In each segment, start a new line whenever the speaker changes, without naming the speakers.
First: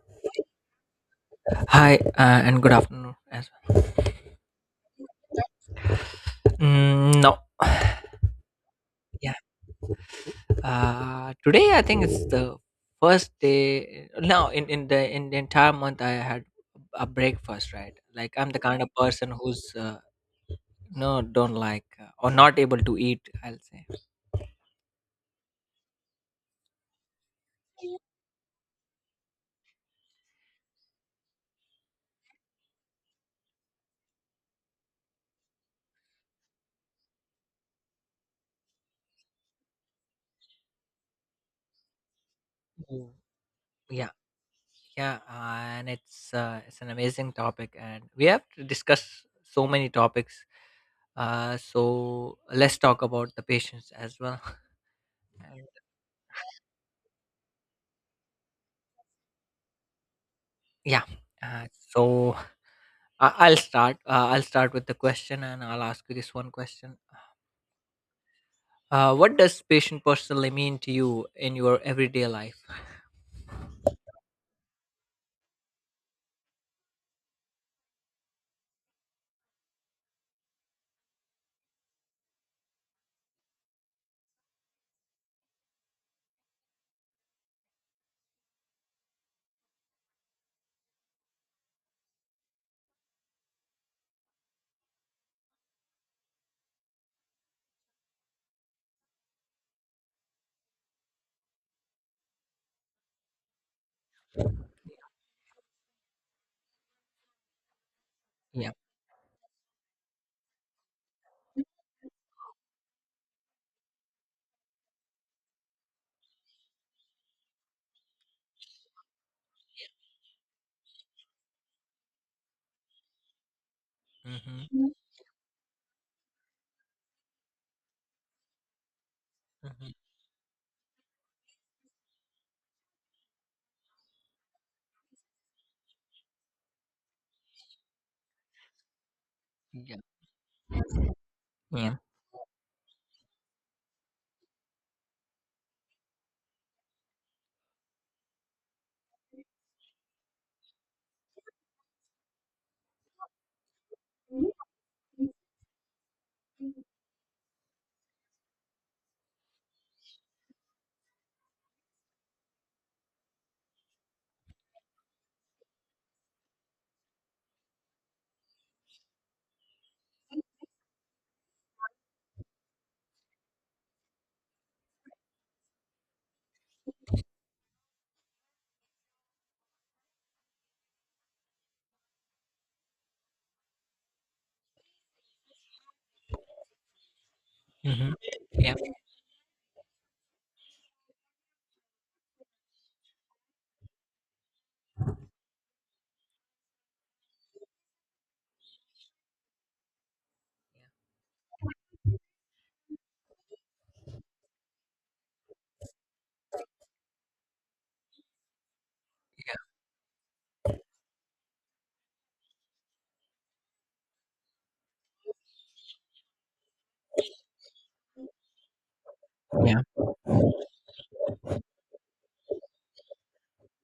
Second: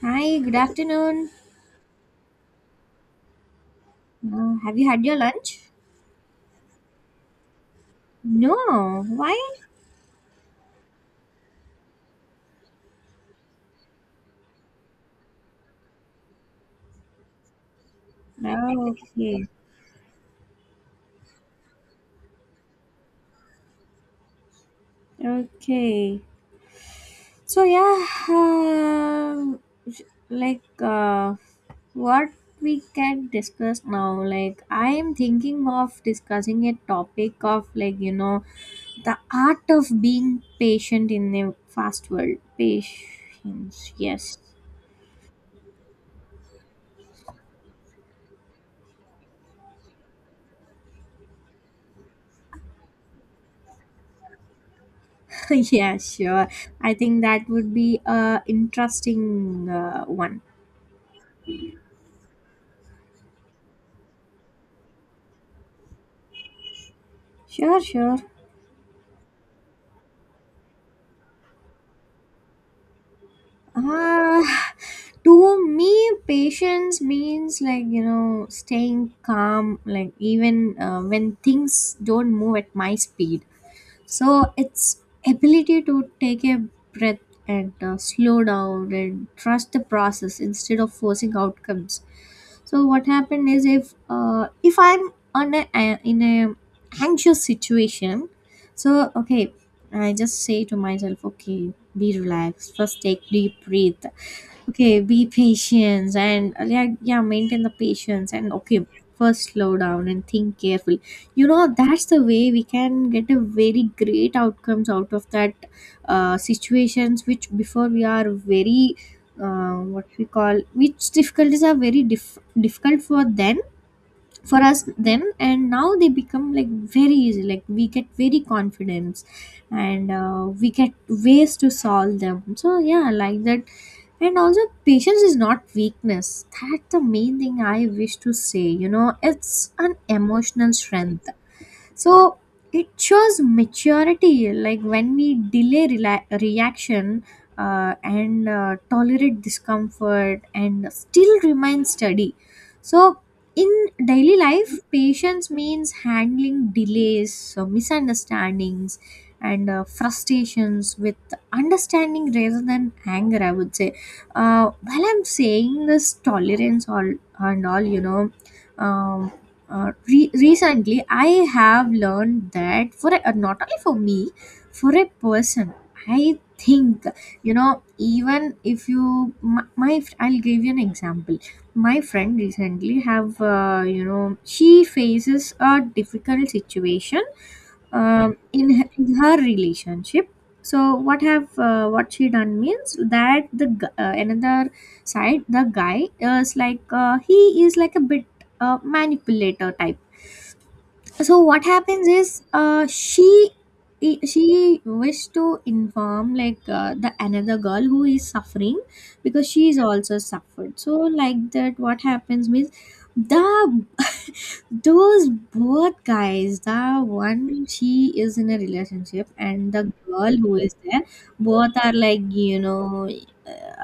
Hi, good afternoon.
And good afternoon as well.
Have you had your lunch?
No,
No.
yeah.
Why?
Today I think it's the first day. No, in the entire month I had a breakfast, right? Like I'm the kind of person
Okay.
who's no, don't like or not able to eat, I'll say.
Okay. So yeah, like uh, what we can discuss now. Like I am thinking of discussing a topic of like, the art of being patient in a fast world.
Mm,
Patience.
Yeah,
Yes.
yeah, and it's an amazing topic, and we have to discuss so many topics. So let's talk about the patients as well. And
Yeah, sure. I think that would be a interesting one.
yeah, so I'll start. I'll start with the question, and I'll ask you this one question.
Sure, sure.
What does patient personally mean to you in your everyday life?
Ah, to me, patience means like, staying calm, like even when things don't move at my speed. So it's ability to take a breath and slow down and trust the process instead of forcing outcomes. So what happened is if I'm on a, in a anxious situation, so okay, I just say to myself, okay, be relaxed, first take deep breath, okay be patient and maintain the patience and
Yeah.
okay, first slow down and think carefully. You know, that's the way we can get a very great outcomes out of that situations which before we are very what we call, which difficulties are very difficult for them, for us
Mm-hmm.
them, and now they become like very easy, like we get very confidence
Mm-hmm.
and we get ways to solve them. So yeah, like that. And also, patience is not weakness. That's the main thing I wish to say. You know, it's an
Yeah.
emotional strength,
Yeah.
so it shows maturity, like when we delay reaction and tolerate discomfort and still remain steady. So in daily life patience means handling delays, misunderstandings and frustrations with understanding rather than anger, I would say. While I'm saying this tolerance all and all, you know, um, recently, I have learned that for a, not only for me, for a person, I think, you know, even if you I'll give you an example. My friend recently have you know, she faces a difficult situation
Mm-hmm. Yeah.
in her relationship. So what have what she done means that another side, the guy is like he is like a bit manipulator type. So what happens is she wished to inform like the another girl who is suffering because she is also suffered. So like that, what happens means the those both guys, the one she is in a relationship and
Yeah.
the girl who is there, both are like you know.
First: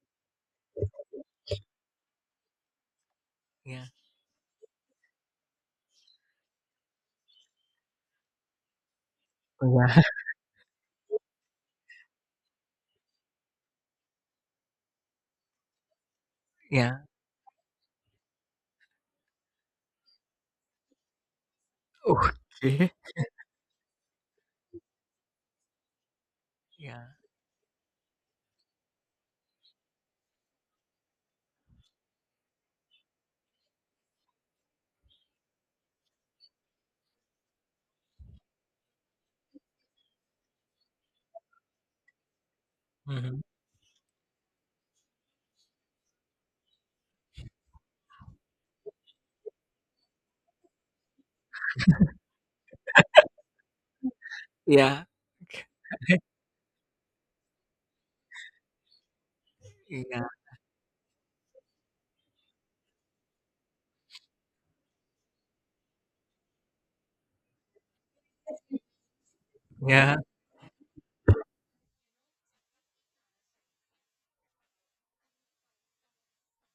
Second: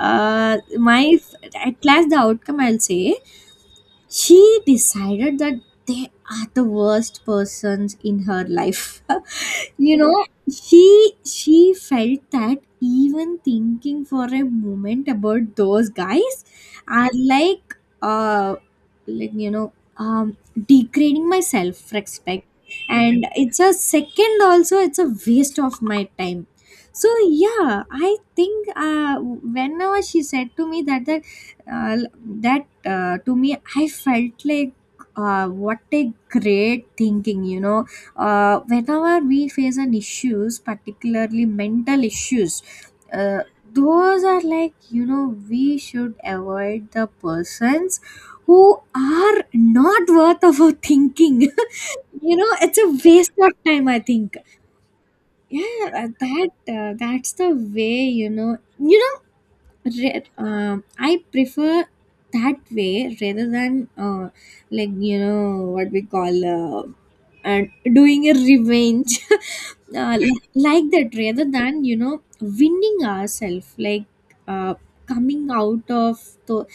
My, at last the outcome I'll say,
Yeah.
she decided that they are the worst persons in her life. You
Yeah.
know, she felt that even thinking for a moment about those guys
Yeah.
are like uh like you know um degrading my self respect,
Okay.
and it's a second, also it's a waste of my time.
Yeah.
So yeah, I think whenever she said to me that uh, to me I felt like what a great thinking. You know, whenever we face an issues, particularly mental issues, uh,
Mm-hmm.
those are like you know, we should avoid the persons who are not worth of our thinking you know, it's a waste of time I think.
Yeah. Okay.
Yeah, that's the way, you know, you know,
Yeah.
I prefer that way rather than like you know, what we call, and doing a revenge
Yeah.
like that, rather than you know winning ourselves, like uh, coming out of the,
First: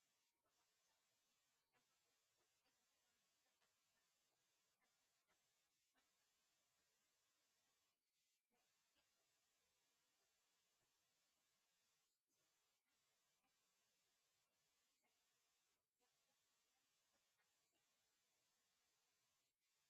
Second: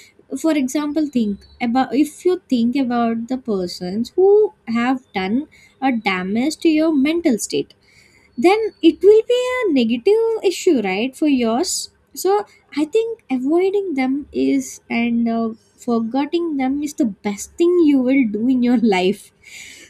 for example, think about, if you think about the persons who have done a damage to your mental state, then it will be a negative issue right for yours. So I think avoiding them is, and forgetting them is the best thing you will do in your life.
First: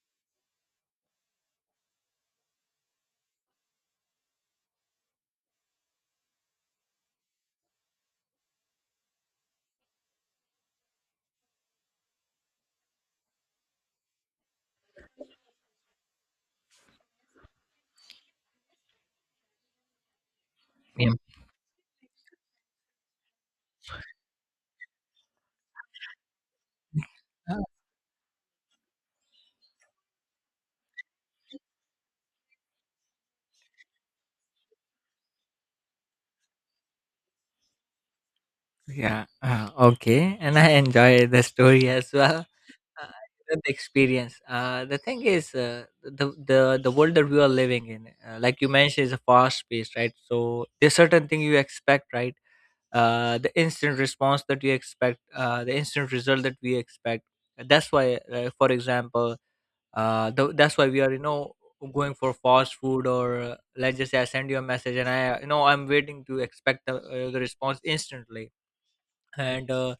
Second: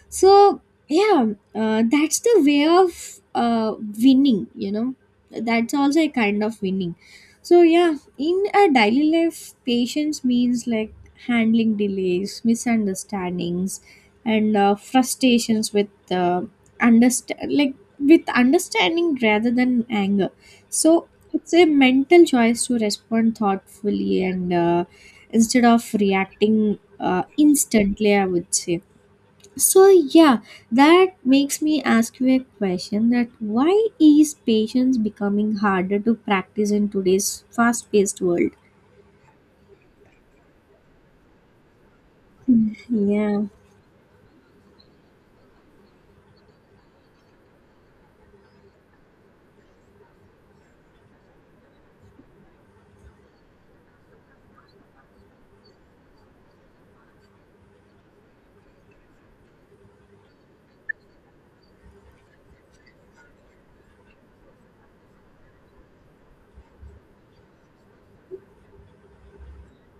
So yeah, that's the way of winning, you know. That's also a kind of winning. So yeah, in a daily life patience means like handling delays, misunderstandings and frustrations with understand like with understanding rather than anger. So
Yeah.
it's a mental choice to respond thoughtfully and instead of reacting
Uh,
instantly, I would say. So yeah, that makes me ask you a question that why is patience becoming harder to practice in today's fast-paced world?
Yeah. Okay. And I enjoy the story as well.
Mm,
Uh,
yeah,
the experience. The thing is, the world that we are living in, like you mentioned, is a fast pace, right? So there's certain thing you expect, right? The instant response that you expect, the instant result that we expect. That's why, for example, that's why we are, you know, going for fast food or let's just say I send you a message and I, you know, I'm waiting to expect the response instantly and. Uh,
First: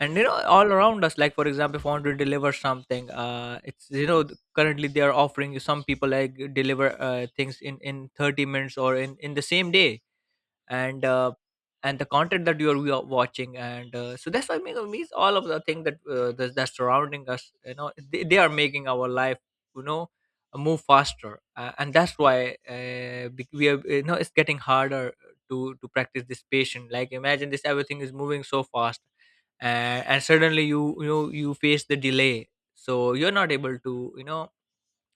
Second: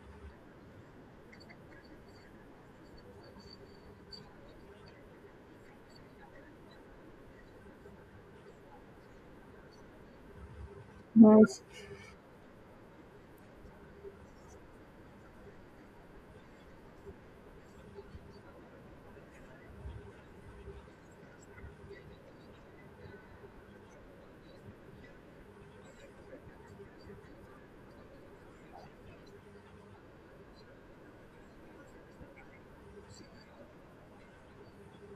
and you know all around us, like for example, if I want to deliver something, it's, you know, currently they are offering you, some people like deliver things in 30 minutes or in the same day and uh,
nice.
and the content that you're watching, and so that's why, me means all of the thing that that's surrounding us, you know, they are making our life, you know, move faster, and that's why, we are, you know, it's getting harder to practice this patient. Like, imagine this: everything is moving so fast, uh, and suddenly you, you know, you face the delay, so you're not able to, you know,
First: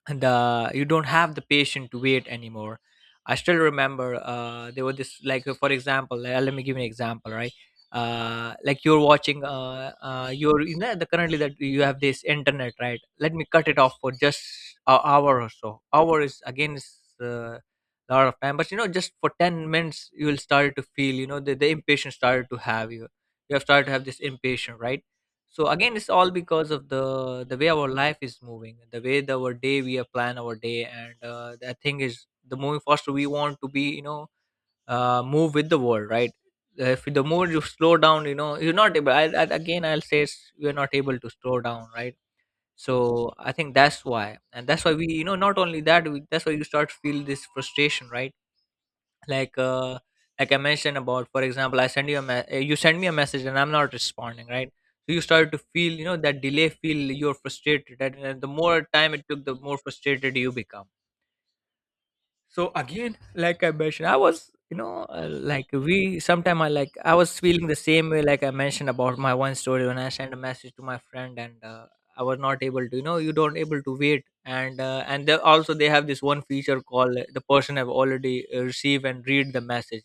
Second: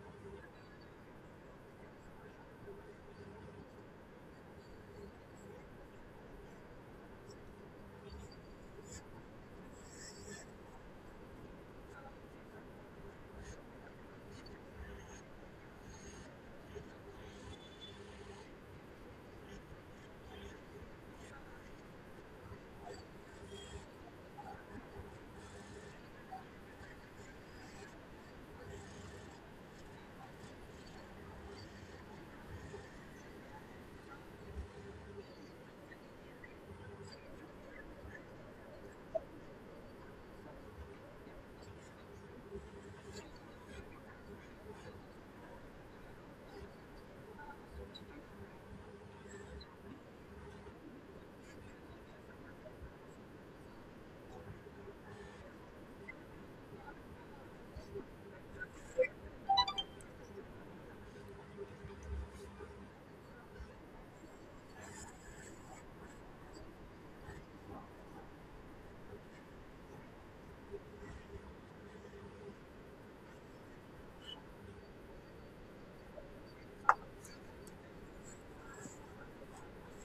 the you don't have the patience to wait anymore. I still remember, there were this, like for example, let me give you an example, right? Like you're watching, you're, you know, the currently that you have this internet, right? Let me cut it off for just an hour or so. Hour is again is a lot of time, but you know, just for 10 minutes you will start to feel, you know, the impatience started to have you, you have started to have this impatience, right? So again, it's all because of the way our life is moving, the way our day, we are plan our day, and the thing is the moving faster we want to be, you know, move with the world, right? If the more you slow down, you know, you're not able. I, again I'll say it's, you're not able to slow down, right? So I think that's why, and that's why we, you know, not only that we, that's why you start feel this frustration, right? Like like I mentioned about, for example, I send you a you send me a message and I'm not responding, right? So you started to feel, you know, that delay feel, you're frustrated, and the more time it took, the more frustrated you become. So again, like I mentioned, I was, you know, like we sometime, I was feeling the same way, like I mentioned about my one story when I sent a message to my friend, and I was not able to, you know, you don't able to wait, and they also, they have this one feature called the person have already received and read the message,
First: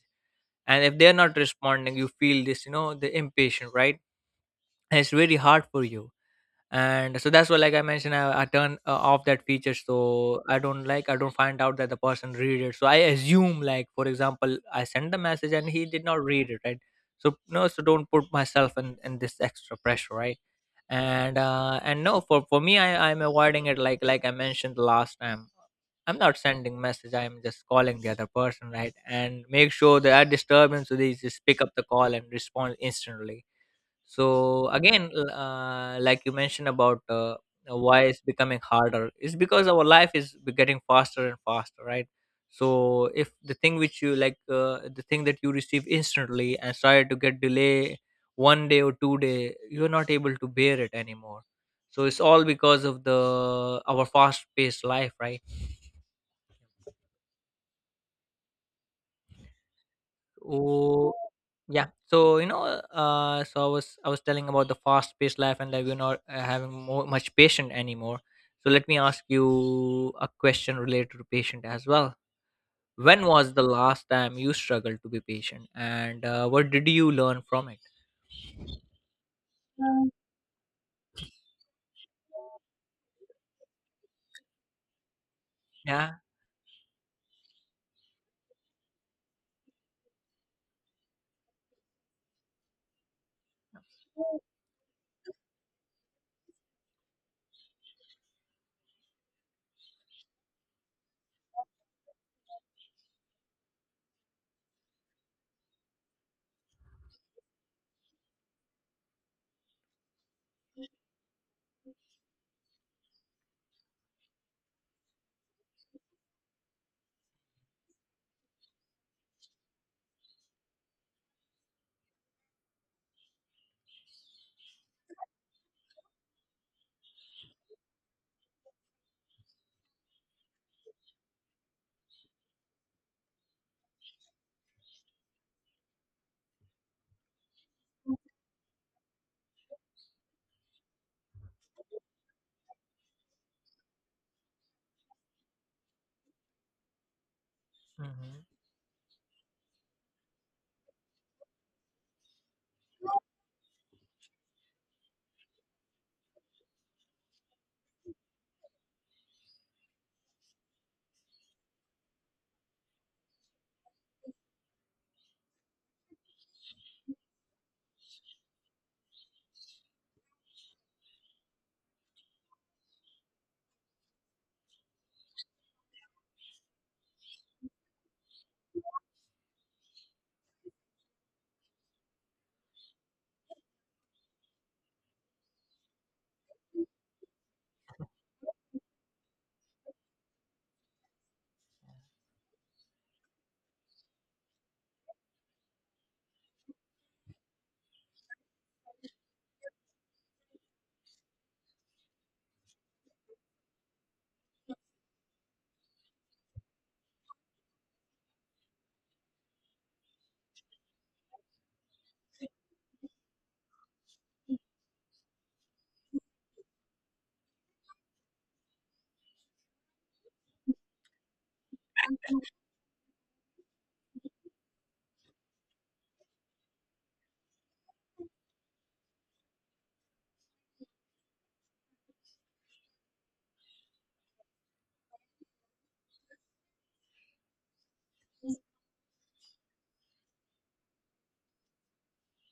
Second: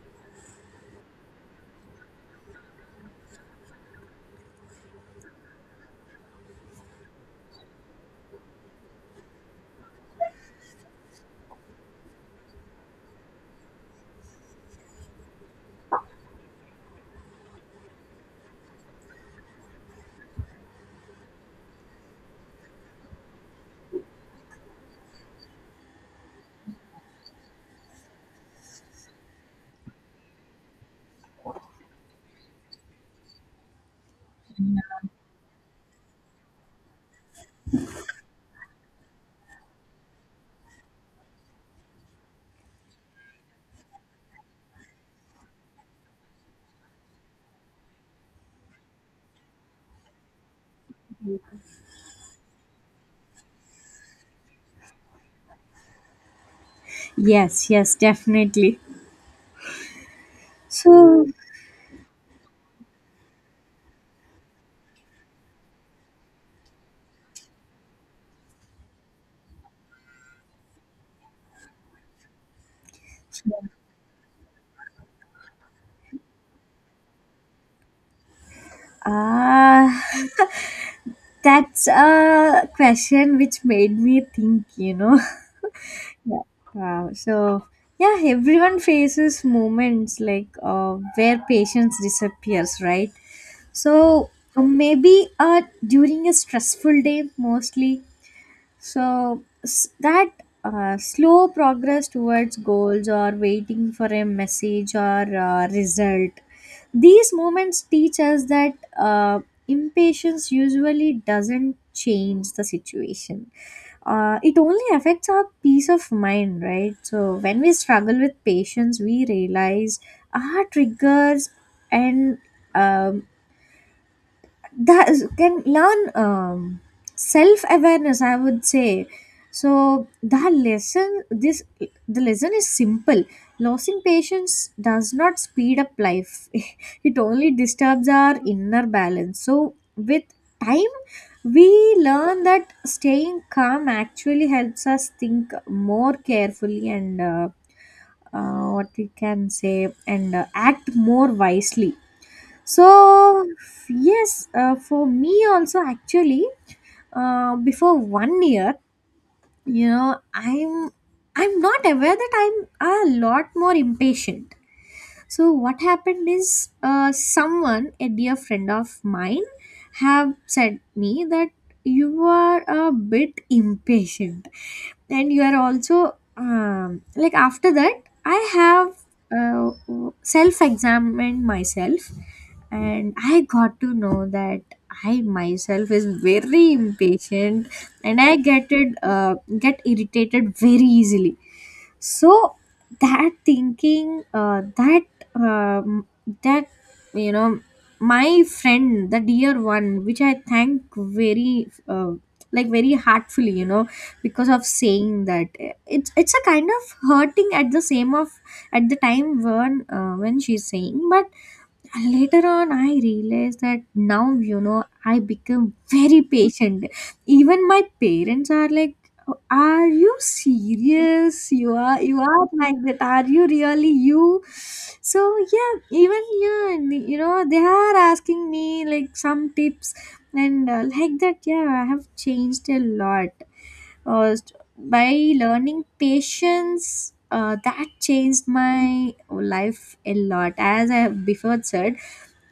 and if they're not responding, you feel this, you know, the impatient, right? And it's very hard for you. And so that's why, like I mentioned, I turn off that feature, so I don't like, I don't find out that the person read it, so I assume, like for example, I send the message and he did not read it, right? So no, so don't put myself in this extra pressure, right? And and no, for me, I'm avoiding it, like I mentioned last time, I'm not sending message, I'm just calling the other person, right? And make sure there are disturbance, so they just pick up the call and respond instantly. So again, like you mentioned about, why it's becoming harder, it's because our life is getting faster and faster, right? So if the thing which you like, the thing that you receive instantly and started to get delay 1 day or 2 day, you're not able to bear it anymore. So it's all because of the our fast paced life, right?
Yes, yes, definitely.
Oh,
So,
yeah. So you know, so I was telling about the fast-paced life, and like we're not having more much patient anymore. So let me ask you a question related to patient as well. When was the last time you struggled to be patient, and what did you learn from it?
uh, that's a question which made me think, you know.
Yeah.
Yeah. Wow. So, yeah, everyone faces moments where patience disappears, right? So, maybe during a stressful day, mostly, so s- that slow progress towards goals or waiting for a message or result, these moments teach us that impatience usually doesn't change the situation. It only affects our peace of mind, right? So when we struggle with patience, we realize our triggers and um, that is, can learn self awareness, I would say. So the lesson is simple, losing patience does not speed up life it only disturbs our inner balance. So with time we learn that staying calm actually helps us think more carefully and
Hmm.
what we can say, and act more wisely. So yes, for me also actually, before 1 year, you know, I'm not aware that I'm a lot more impatient. So what happened is someone, a dear friend of mine, have said me that you are a bit impatient, and you are also like. After that I have uh, self-examined myself and I got to know that I myself is very impatient and I get irritated very easily. So that thinking that um, that you know, my friend, the dear one, which I thank very like very heartfully, you know, because of saying that. It's a kind of hurting at the same of at the time when she's saying. But and later on, I realized that now, you know, I become very patient. Even my parents are like, "Are you serious? You are like that. Are you really you?" So yeah, even yeah, and, you know, they are asking me like some tips and like that. Yeah, I have changed a lot by learning patience. That changed my life a lot as I have before said.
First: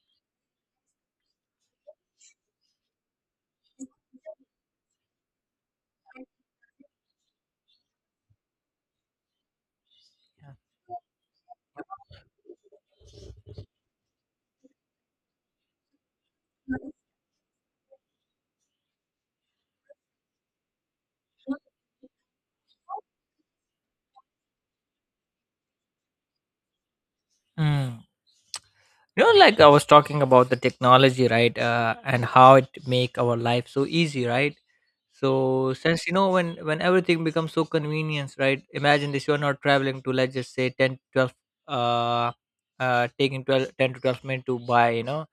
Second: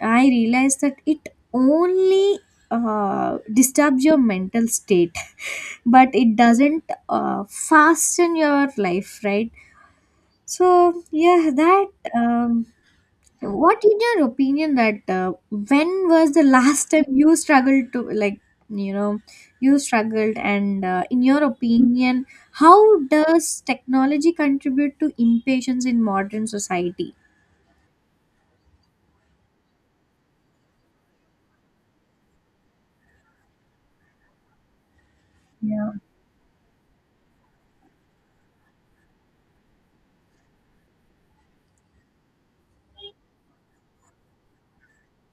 I realized that it only disturbs your mental state but it doesn't fasten your life, right?
Yeah.
So yeah, that um, what in your opinion that when was the last time you struggled to like you know you struggled and in your opinion how does technology contribute to impatience in modern society?
Mm. You know, like I was talking about the technology, right? And how it make our life so easy, right? So
Yeah.
since, you know, when everything becomes so convenient, right? Imagine this: you're not traveling to, let's just say, 10 to 12, uh, taking 12, 10 to 12 minutes to buy, you know,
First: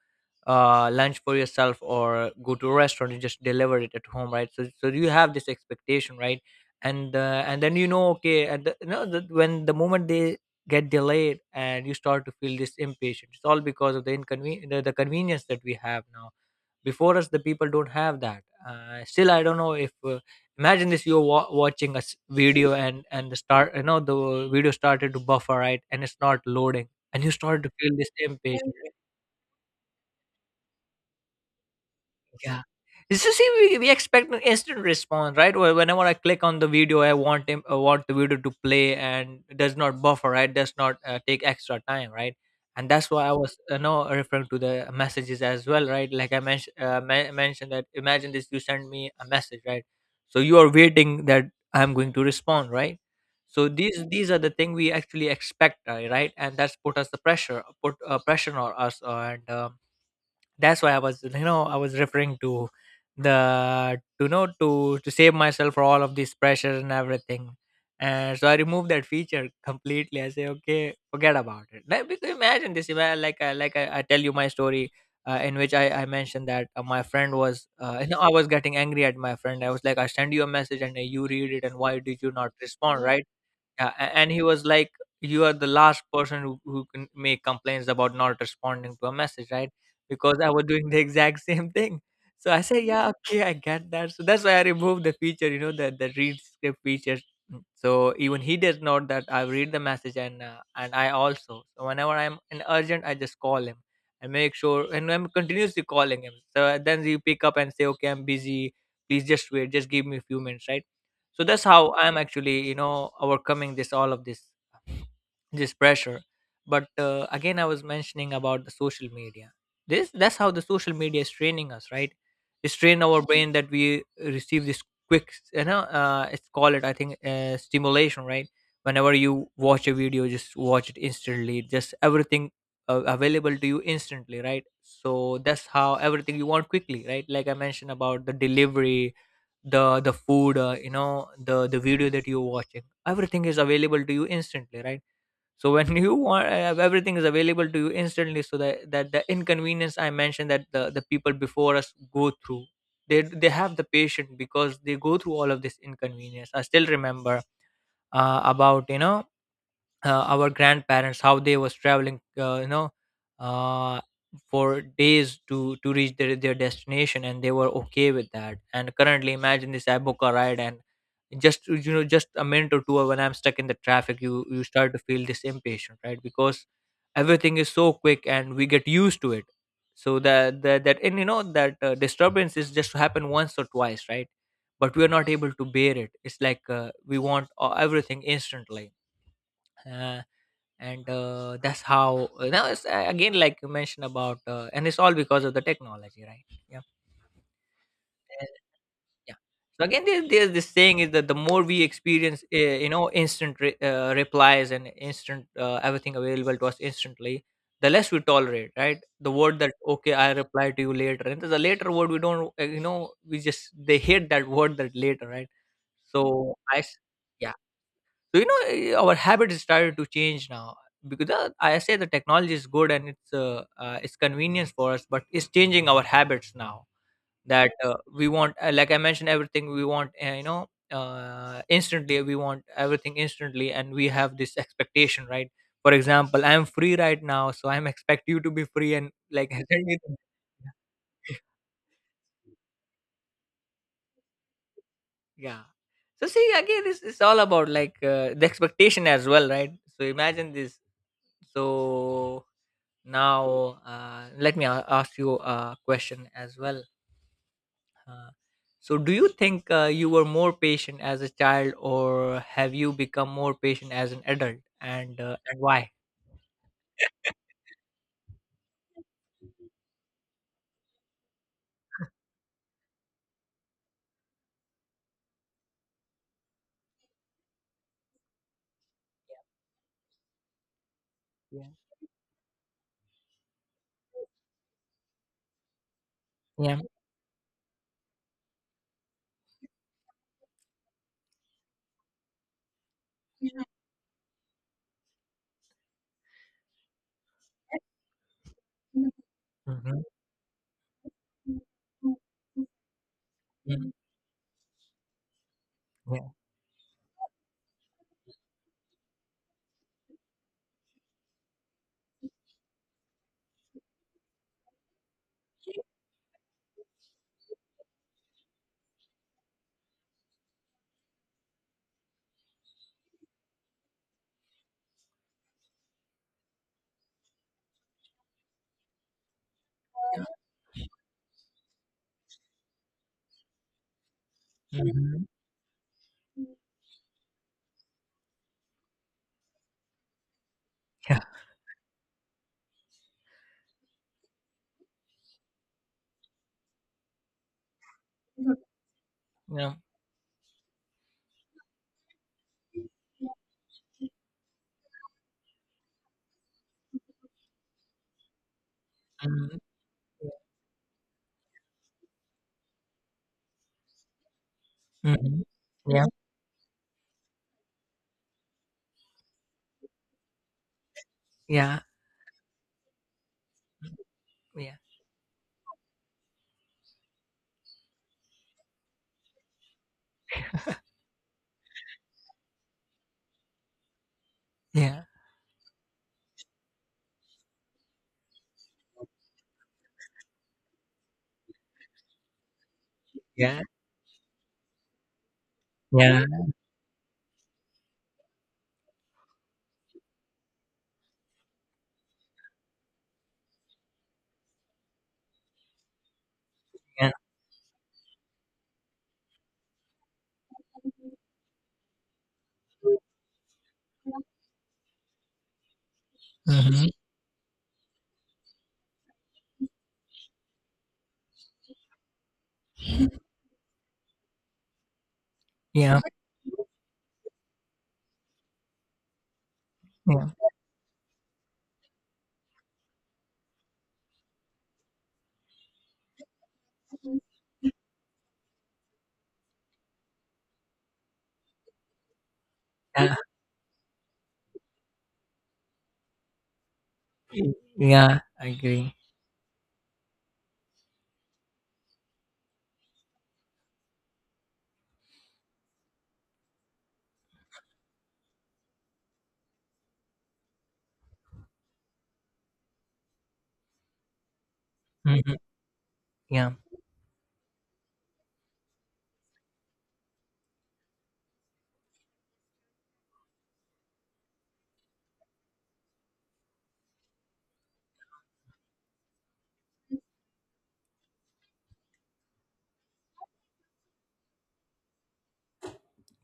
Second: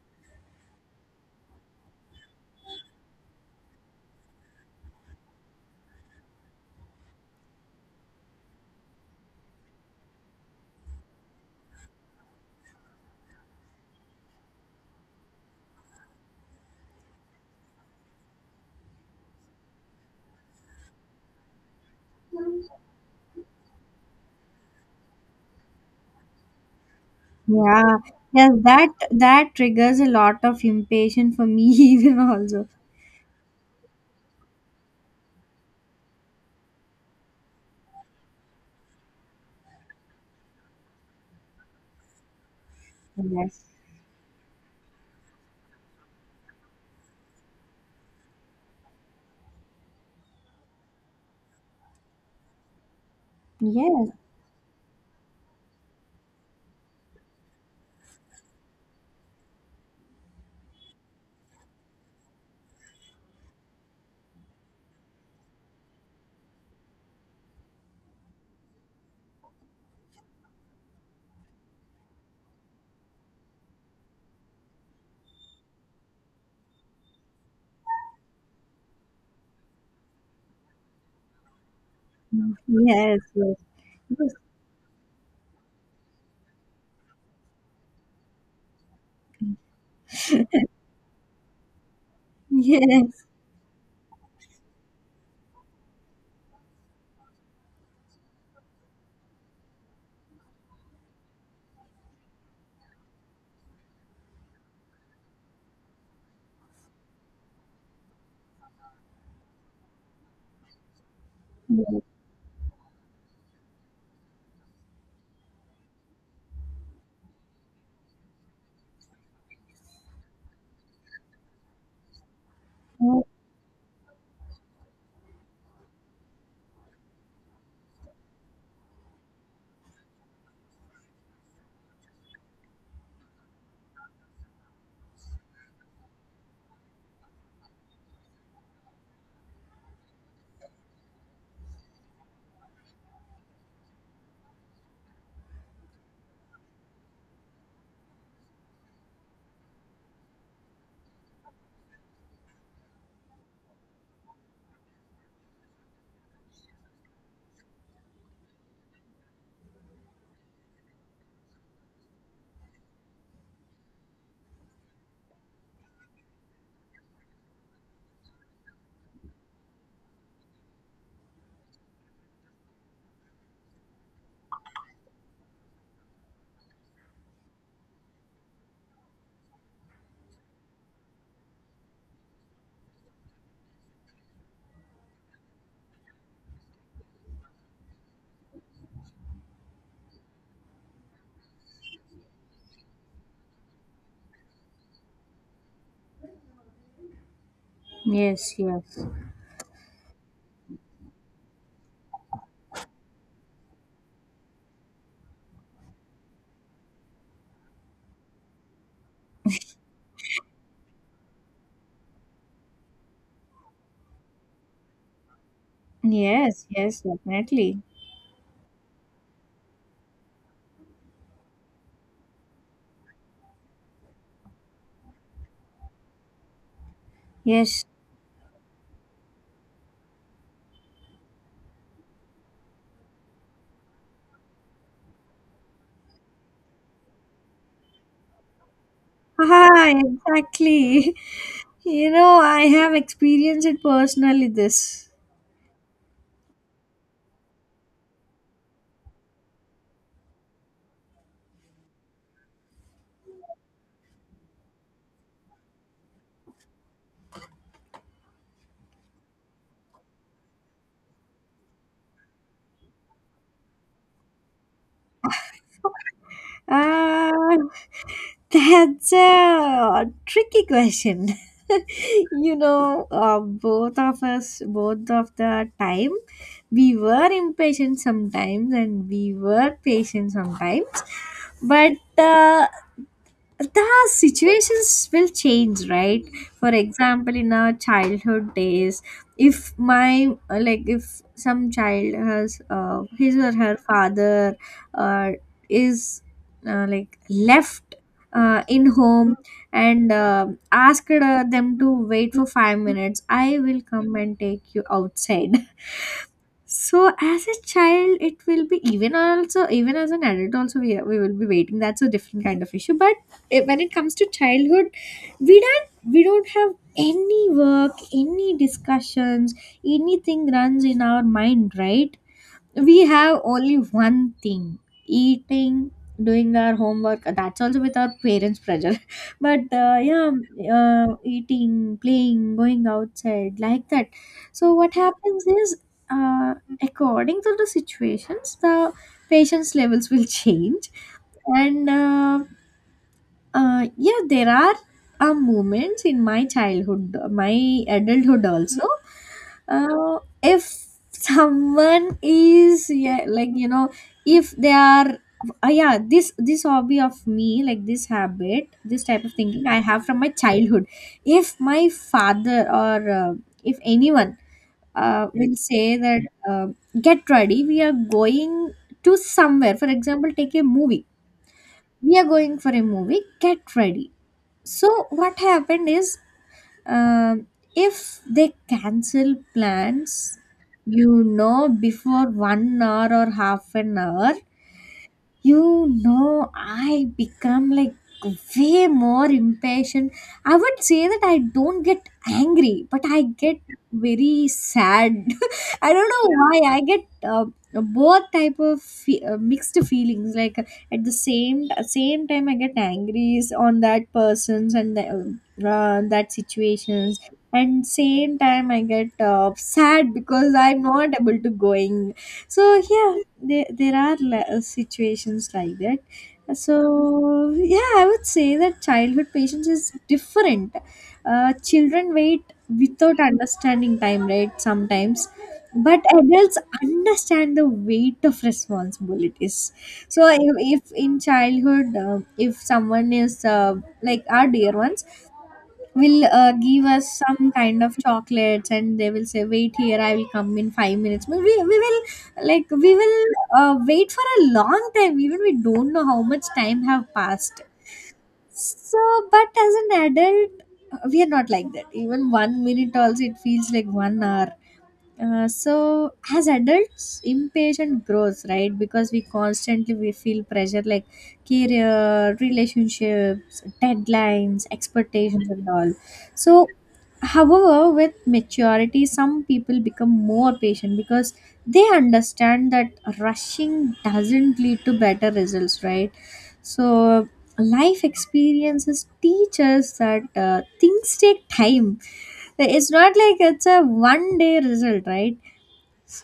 lunch for yourself, or go to a restaurant and just deliver it at home, right? So so you have this expectation, right? And and then you know, okay, you know that when the moment they get delayed and you start to feel this impatient, it's all because of the inconvenience, the convenience that we have now. Before us the people don't have that. Still, I don't know if imagine this: you're watching a video, and the start, you know, the video started to buffer, right? And it's not loading, and you started to feel
Yeah,
this
yes,
impatience.
that that triggers a lot of impatience for me even
Yeah.
also.
So see, we expect an instant response, right? Where whenever I click on the video, I want him, I want the video to play and does not buffer, right? Does not take extra time, right? And that's why I was,
Yes.
you know, referring to the messages as well, right? Like I mentioned, mentioned that, imagine this: you send me a message, right? So you are waiting that I'm going to respond, right? So these
Yes.
these are the thing we actually expect, right? And that's put us the pressure, put pressure on us, and that's why I was, you know, I was referring to the to, you know, to save myself for all of this pressure and everything. And so I removed that feature completely. I say, okay, forget about it, like, because imagine this, like I tell you my story in which I mentioned that my friend was you know, I was getting angry at my friend. I was like, I send you a message, and you read it, and why did you not respond,
Yes.
right?
Yes.
Yeah, and he was like, "You are the last person who can make complaints about not responding to a message, right?" Because I was doing the exact same thing. So I
Yes.
said, "Yeah,
Yes.
okay, I get that." So that's why I removed the feature, you know, the read script feature. Mm. So even he does not that I read the message, and I also. So whenever I'm in urgent, I just call him and make sure, and I'm continuously calling him. So then you pick up and say, "Okay, I'm busy. Please just wait. Just give me a few minutes, right?" So that's how I'm actually overcoming this all of this pressure. But again, I was mentioning about the social media. This That's how the social media is training us, right? It's train our brain that we receive this quick, it's call it, I think, stimulation, right? Whenever you watch a video, just watch it instantly, just everything available to you instantly, right? So that's how everything you want quickly, right? Like I mentioned about the delivery, the food, the video that you're watching, everything is available to you instantly, right? So when you want, everything is available to you instantly, so that the inconvenience I mentioned, that the people before us go through, they have the patience because they go through all of this inconvenience. I still remember about you know our grandparents, how they was traveling, uh, for days to reach their destination, and they were okay with that. And currently, imagine this iboka ride and just to, you know, just a minute or two, when I'm stuck in the traffic, you start to feel this impatient, right? Because everything is so quick and we get used to it. So that and you know that disturbance is just to happen once or twice, right? But we are not able to bear it. It's like, we want, everything instantly. Uh, and that's how now it's, again, like you mentioned about, and it's all because of the technology, right? Yeah.
Yes.
and-
Yes.
yeah. So again, there's this saying is that the more we experience, instant replies and instant, everything available to us instantly, the less we tolerate, right? The word that okay, I reply to you later, and the later word, we don't, we just, they hate that word, that later, right? so
Yes.
i s-
Yes.
yeah.
Definitely.
So you know, eh, our habit is started to change now, because I say the technology is good and it's convenience for us, but it's changing our habits now. That
Yes.
we want, like I mentioned, everything we want, instantly. We want everything instantly, and we have this expectation, right? For example, I'm free right now, so I'm expect you to be free and like send
Ah,
me the- yeah.
exactly. You know, I have experienced it personally. This.
Yeah. So see again, it's all about like the expectation as well, right? So imagine this. So now, let me ask you a question as well. Uh, so, do you think you were more patient as a child, or have you become more patient as an adult, and why?
Ah, that's a tricky question. You know, both of us, both of the time, we were impatient sometimes and we were patient sometimes.
Yeah.
But the situations will change, right? For
Yeah.
example, in our childhood days, if my like if some child has his or her father uh, is like left in home
Mm-hmm.
and asked them to wait for 5 minutes, I
Yeah.
will come and take you outside. So as a child, it will be, even also, even as an adult also we will be waiting. That's a different kind of issue. But it, when it comes to childhood, we don't have any work, any discussions, anything runs in our mind, right? We have only one thing: eating, doing our homework, that's also with our parents' pressure, but yeah, eating, playing, going outside, like that. So what
Mm-hmm.
happens is, uh, according to the situations, the patience levels will change.
Yeah.
And yeah, there are moments in my childhood, my adulthood also.
Yeah.
If someone is, yeah, like you know, if they are, yeah, this hobby of me, like this habit, this type of
Mm-hmm.
thinking I have from my childhood. If my father, or if anyone
Mm-hmm.
will say
Yeah.
that, uh, get ready, we are going to somewhere, for example take a movie.
Yeah.
We are going for a movie, get ready.
Yeah.
So what happened is, um, if they cancel plans, you know, before 1 hour or half an hour,
Yeah.
you know, I become like way more impatient. I would say that I don't get angry, but I get
Yeah.
very sad. I don't
Yeah.
know why I get both type of fe- mixed feelings. Like at the same time, I get angry on that person's and the, that
Yeah.
situations, and same time I get sad because I'm not able to going. So yeah, there are situations like that.
Mm-hmm.
So yeah, I would say that childhood patience is different. Children wait without understanding time, right, sometimes.
Yeah.
But adults understand the weight of responsibilities. So
Yeah.
if in childhood, if someone is, like our dear ones, will give us some kind of chocolates, and they will say wait here, I will come in 5 minutes. We will, like we
Yeah.
will wait for a long time, even we don't know how much time have passed.
Yeah. I agree.
So but as an adult we are not like that. Even 1 minute also it feels like 1 hour. So as adults, impatient grows, right? Because we constantly we feel pressure like career, relationships, deadlines,
Mm-hmm.
expectations, and all.
Yeah.
So however, with maturity some people become more patient, because they understand that rushing doesn't lead to better results, right? So life experiences teach us that things take time. So it's not like it's a one day result, right?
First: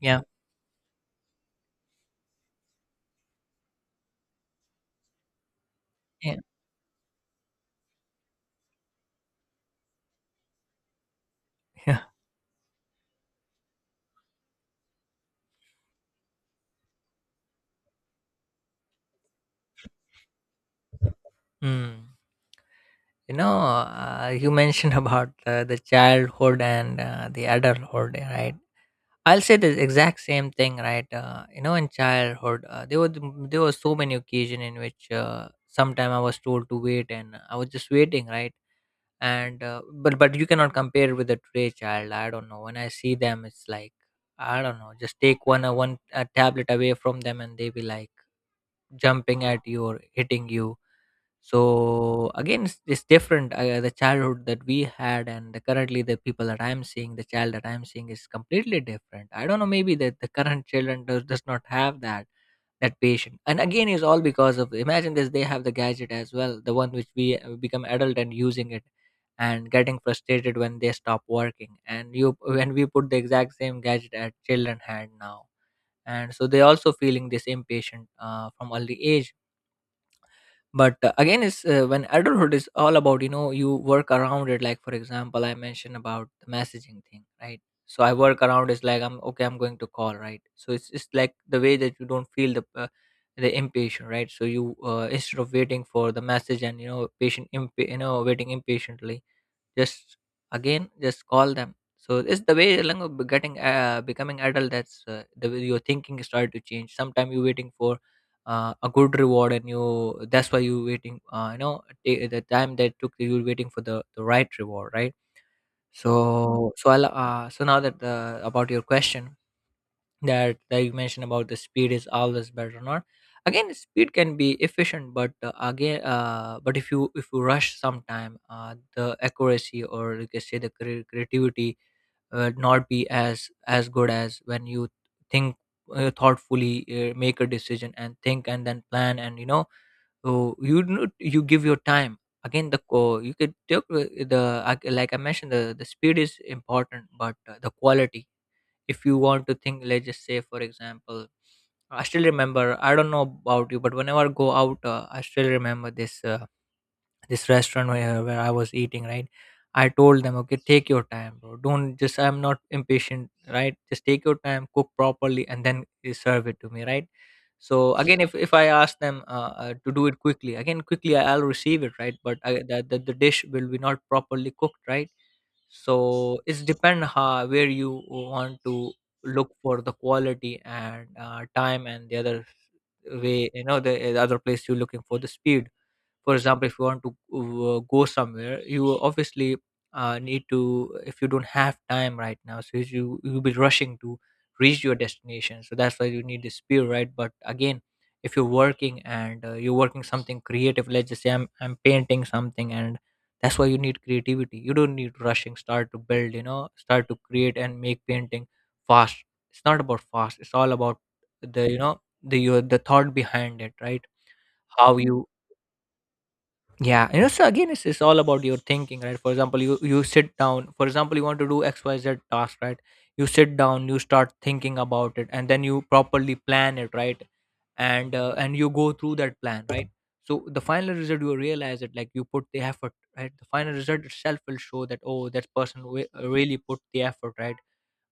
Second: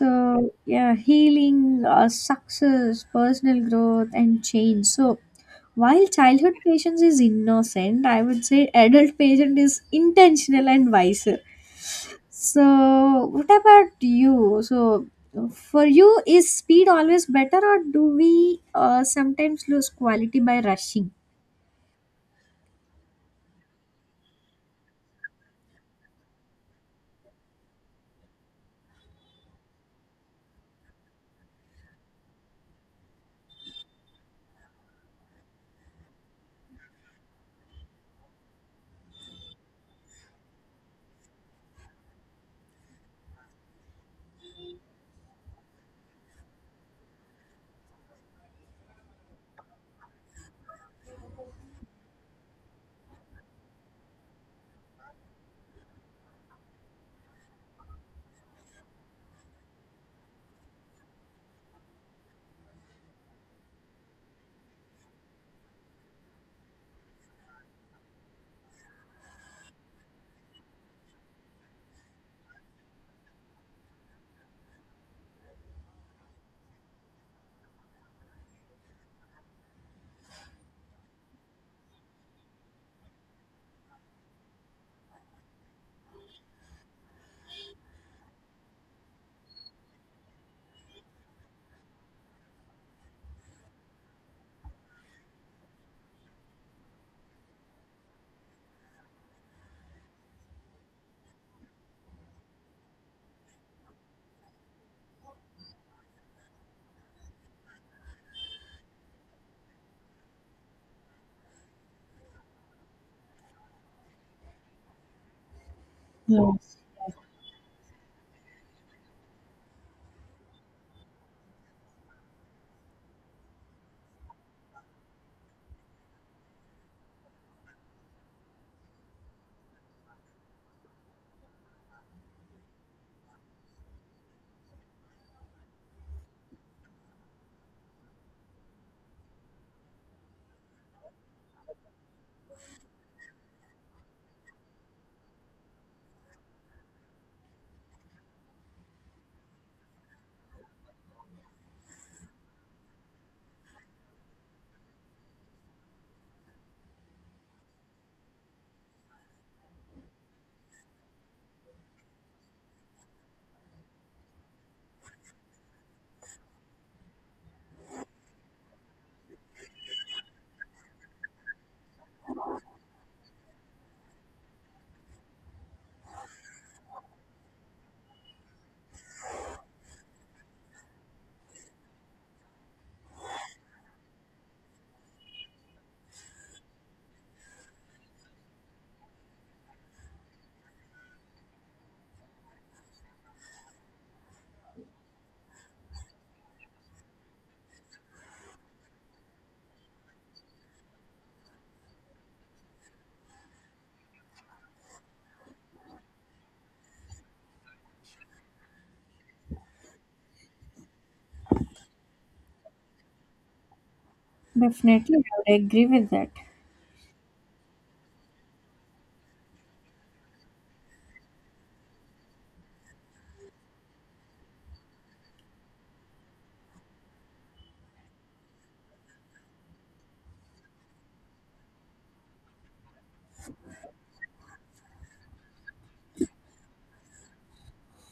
Yeah.
yeah, healing, success, personal growth, and change. So while
Yeah.
childhood patience is innocent, I would say adult patient is intentional and wiser.
Yeah.
So what about you? So for you, is speed always better, or do we sometimes lose quality by rushing?
Mm. You know, you mentioned about the childhood and the adulthood, right? I'll say the exact same thing, right? You know, in childhood, there were, there were so many occasions in which sometime I was told to wait, and I was just waiting, right? And but you cannot compare with the today child. I don't know. When I see them, it's like I don't know. Just take one tablet away from them, and they be like jumping at you or hitting you. So again, it's different, the childhood that we had and the, currently the people that I'm seeing, the child that I'm seeing, is completely different. I don't know, maybe that the current children does not have that, that patient. And again, is all because of, imagine this, they have the gadget as well, the one which we become adult and using it and getting frustrated when they stop working. And you when we put the exact same gadget at children hand now, and so they also feeling this impatient from early age. But again, it's when adulthood is all about, you know, you work around it. Like for example, I mentioned about the messaging thing, right? So I work around is like I'm okay, I'm going to call, right? So it's just like the way that you don't feel the impatient, right? So you instead of waiting for the message and, you know, patient you know, waiting impatiently, just again, just call them. So it's the way along of getting becoming adult. That's the way your thinking start to change. Sometimes you're waiting for a good reward, and you that's why you waiting. You know, the time that took you waiting for the right reward, right?
No.
So so I'll, so now that about your question, that that you mentioned about the speed is always better not. Again, speed can be efficient, but again, but if you, if you rush sometime, the accuracy, or you can say the creativity, will not be as good as when you think thoughtfully, make a decision and think and then plan, and you know. So you give your time. Again, the you could take the like I mentioned, the speed is important, but the quality, if you want to think, let's just say for example, I still remember, I don't know about you, but whenever I go out, I still remember this this restaurant where I was eating, right? I told them, okay, take your time, bro, don't just, I'm not impatient, right? Just take your time, cook properly, and then you serve it to me, right? So again, if I ask them, to do it quickly, again quickly, I'll receive it, right? But the dish will be not properly cooked, right? So it's depend how, where you want to look for the quality and time, and the other way, you know, the other place you're looking for the speed. For example, if you want to go somewhere, you obviously need to, if you don't have time right now, so you'll be rushing to reach your destination, so that's why you need the spear, right? But again, if you're working and you're working something creative, let's just say I'm painting something, and that's why you need creativity, you don't need rushing, start to build, you know, start to create and make painting fast. It's not about fast, it's all about the, you know, the your the thought behind it, right? How
Definitely,
you,
I would agree with that.
yeah, you know, so again, it's all about your thinking, right? For example, you sit down. For example, you want to do X Y Z task, right? You sit down, you start thinking about it, and then you properly plan it, right? And you go through that plan, right? So the final result, you realize it, like you put the effort, right? The final result itself will show that, oh, that person really put the effort, right?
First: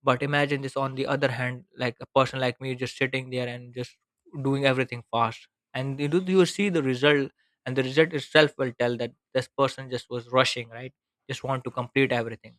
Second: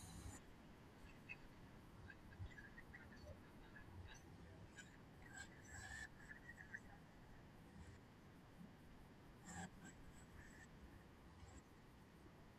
But imagine this, on the other hand, like a person like me just sitting there and just doing everything fast, and you, you see the result, and the result itself will tell that this person just was rushing, right? Just want to complete everything.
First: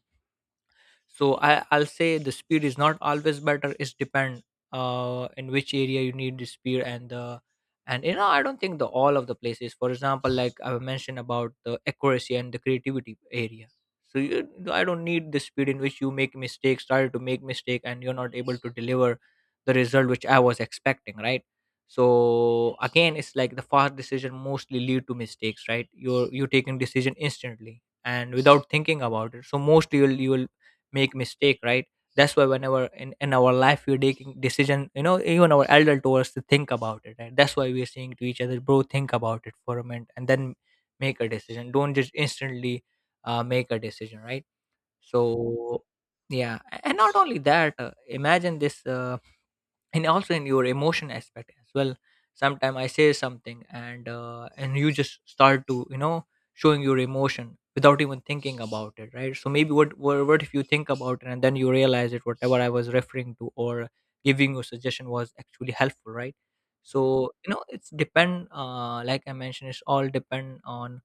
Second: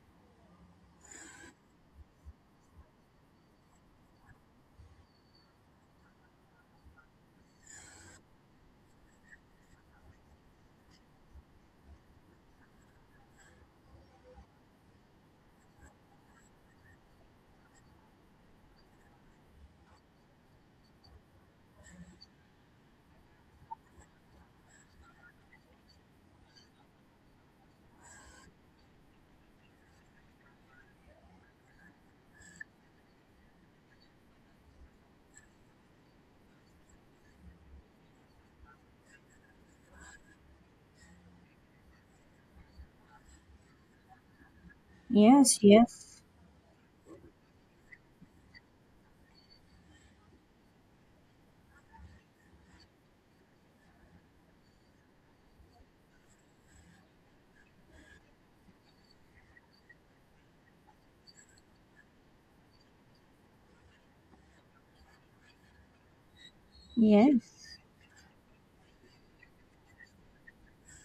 So I'll say the speed is not always better, it's depend in which area you need the speed. And the, and you know, I don't think the all of the places, for example, like I mentioned about the accuracy and the creativity area. So I don't need the speed in which you make mistakes, started to make mistake, and you're not able to deliver the result which I was expecting, right? So again, it's like the fast decision mostly lead to mistakes, right? You're taking decision instantly and without thinking about it, so mostly you'll make mistake, right? That's why whenever in our life we're taking decision, you know, even our elder towards to think about it, right? That's why we're saying to each other, bro, think about it for a minute, and then make a decision, don't just instantly make a decision, right?
Yes,
So
yes,
yeah, and not only that, imagine this, and also in your emotion aspect as well, sometimes I say something, and you just start to, you know, showing your emotion without even thinking about it, right? So maybe what if you think about it, and then you realize it, whatever I was referring to or giving you suggestion was actually helpful, right? So you know,
yes.
it's depend, like I mentioned, it's all depend on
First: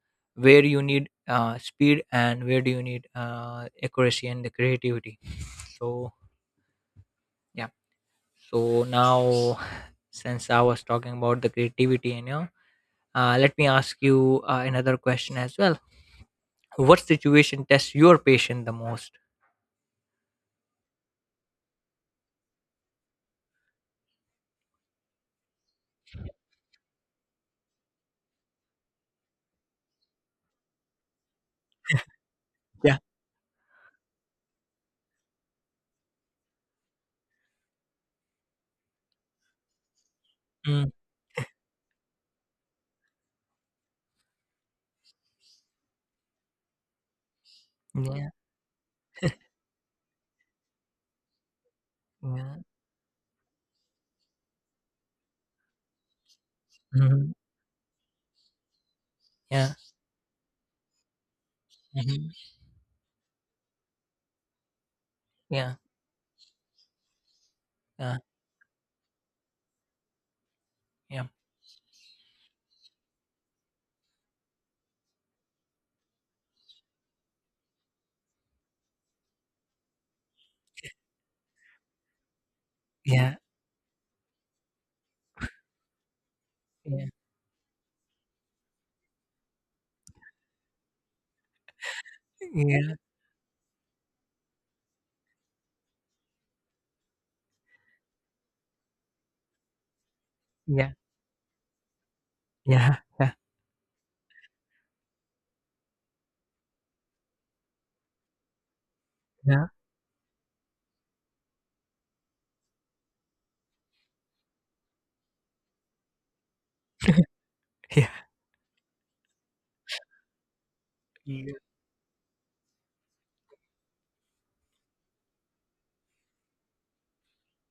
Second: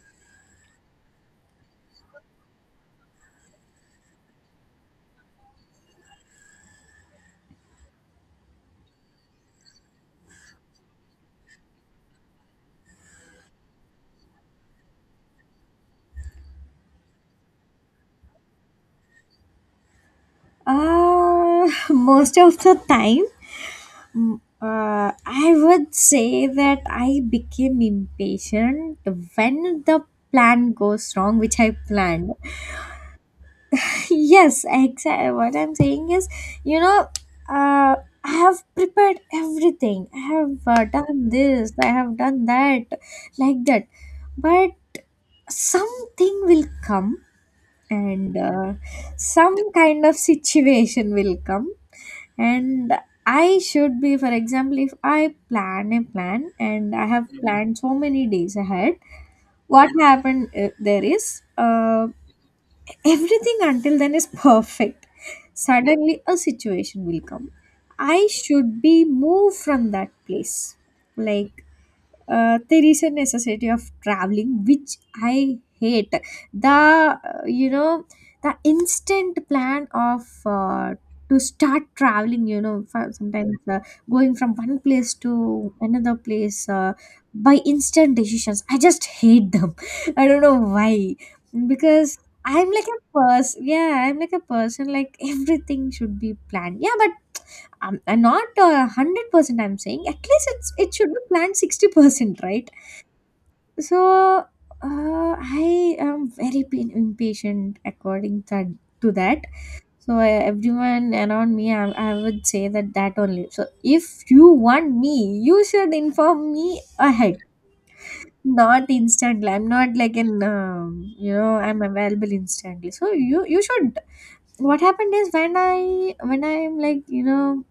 where you need speed, and where do you need accuracy and the creativity. So yeah. So now, since I was talking about the creativity, you know, let me ask you another question as well. What situation tests your patience the most?
Most of the time, mm, I would say that I became impatient when the plan goes wrong, which I planned.
Yeah.
Yes, exactly. What I'm saying is, you know, uh, I have prepared everything. I have
Mm,
done this, I have done that, like that. But something will come,
yeah,
and some kind of situation will come.
yeah,
And I should, be for example, if I plan a plan and I have
mhm,
planned so many days ahead,
yeah,
what happened there is,
mhm,
everything until then is perfect.
yeah,
Suddenly a situation will come,
yeah,
I should be moved from that place,
yeah,
like, there is a necessity of traveling, which I hate, the you know, the instant plan of, to start traveling, you know, for
yeah,
sometimes going from one place to another place,
yeah,
by instant decisions. I just hate them. I don't know why, because I'm like
yeah,
a person, yeah, I'm like a person, like everything should be planned. Yeah, but I'm not 100%, I'm saying at least it's
yeah,
it should be planned 60%, right?
yeah, yeah,
So I am very impatient according to that. So everyone around me, I would say that, that only. So if you want me, you should inform me ahead,
yeah, yeah,
not instantly. I'm not like an you
yeah,
know, I'm available instantly, so you should. What happened is when I, when I'm like, you know,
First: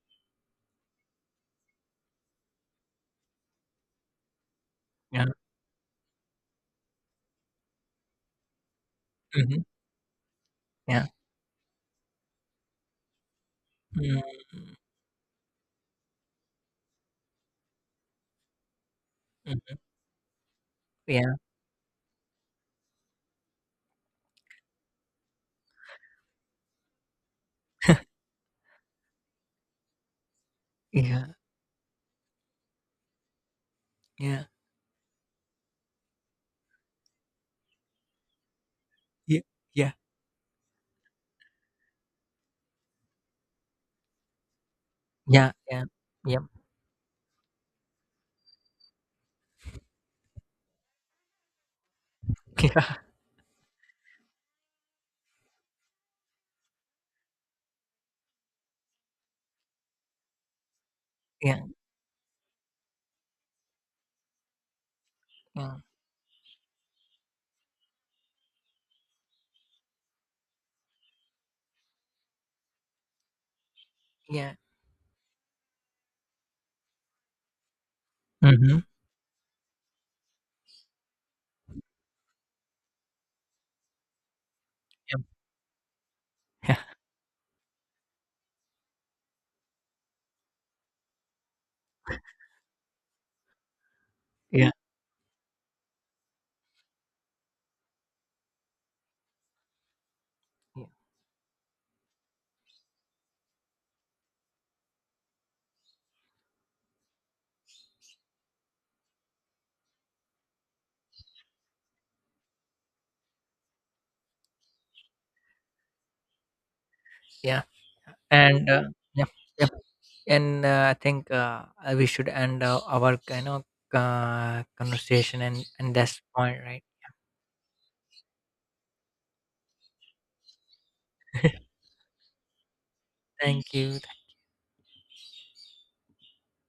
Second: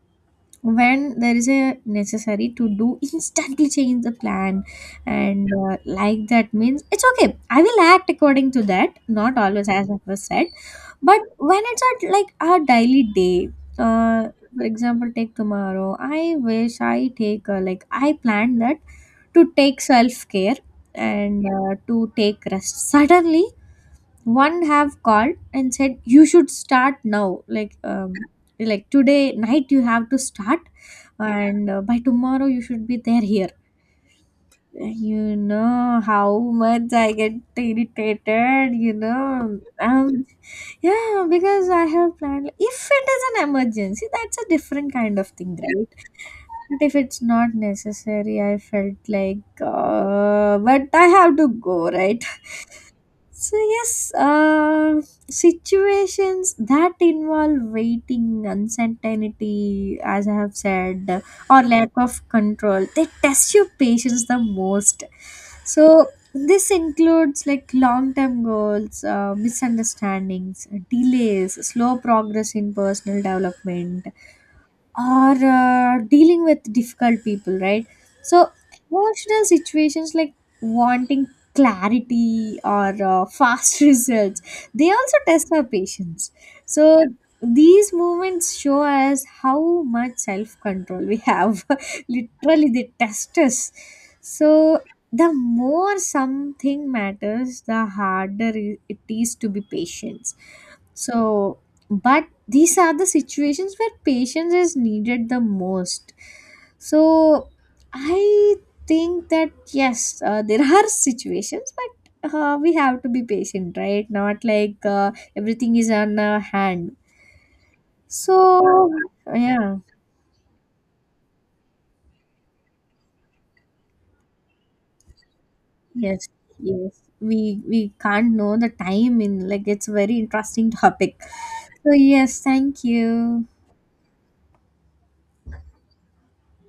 when there is a necessary to do, instantly change the plan
yeah,
and like that, means it's okay, I will act according to that, not
mhm,
always as I was said.
yeah,
But when it's at like our daily day,
mm,
uh, for example take tomorrow, I wish I take like I planned that to
mhm,
take self care
yeah,
and to take rest. Suddenly one have called and said you should start now, like um, like today night you have to start,
yeah,
and by tomorrow you should be there, here.
yeah,
You know how much I get irritated, you
yeah,
know,
yeah,
um, yeah, because I have planned. If it is an emergency, that's a different kind of thing, right?
yeah, yeah, yeah,
But if it's not necessary, I felt like, but I have to go, right? So yes, situations that involve waiting, uncertainty, as I have said,
yeah,
or
yeah,
lack of control, they test your patience the most.
yeah,
So this includes like long-term goals, misunderstandings, delays, slow progress in personal development,
yeah,
or dealing with difficult people, right? So
mhm,
emotional situations like wanting clarity, or fast results, they also
yeah,
test our patience.
yeah,
So these moments show us how much self control we have. Literally, they test us.
yeah.
So the more something matters, the harder it is to be patient. So but these are the situations where patience is needed the most. So I think that yes, there are situations, but we have to be patient, right? Not like everything is on our hand.
Yeah, and
So
yeah, yeah.
yeah.
And I think we should end our, you know, conversation, and that's
Yes,
point, right?
yes, we can't know the time in, like, it's a very interesting topic. So yes, thank you.
Thank you.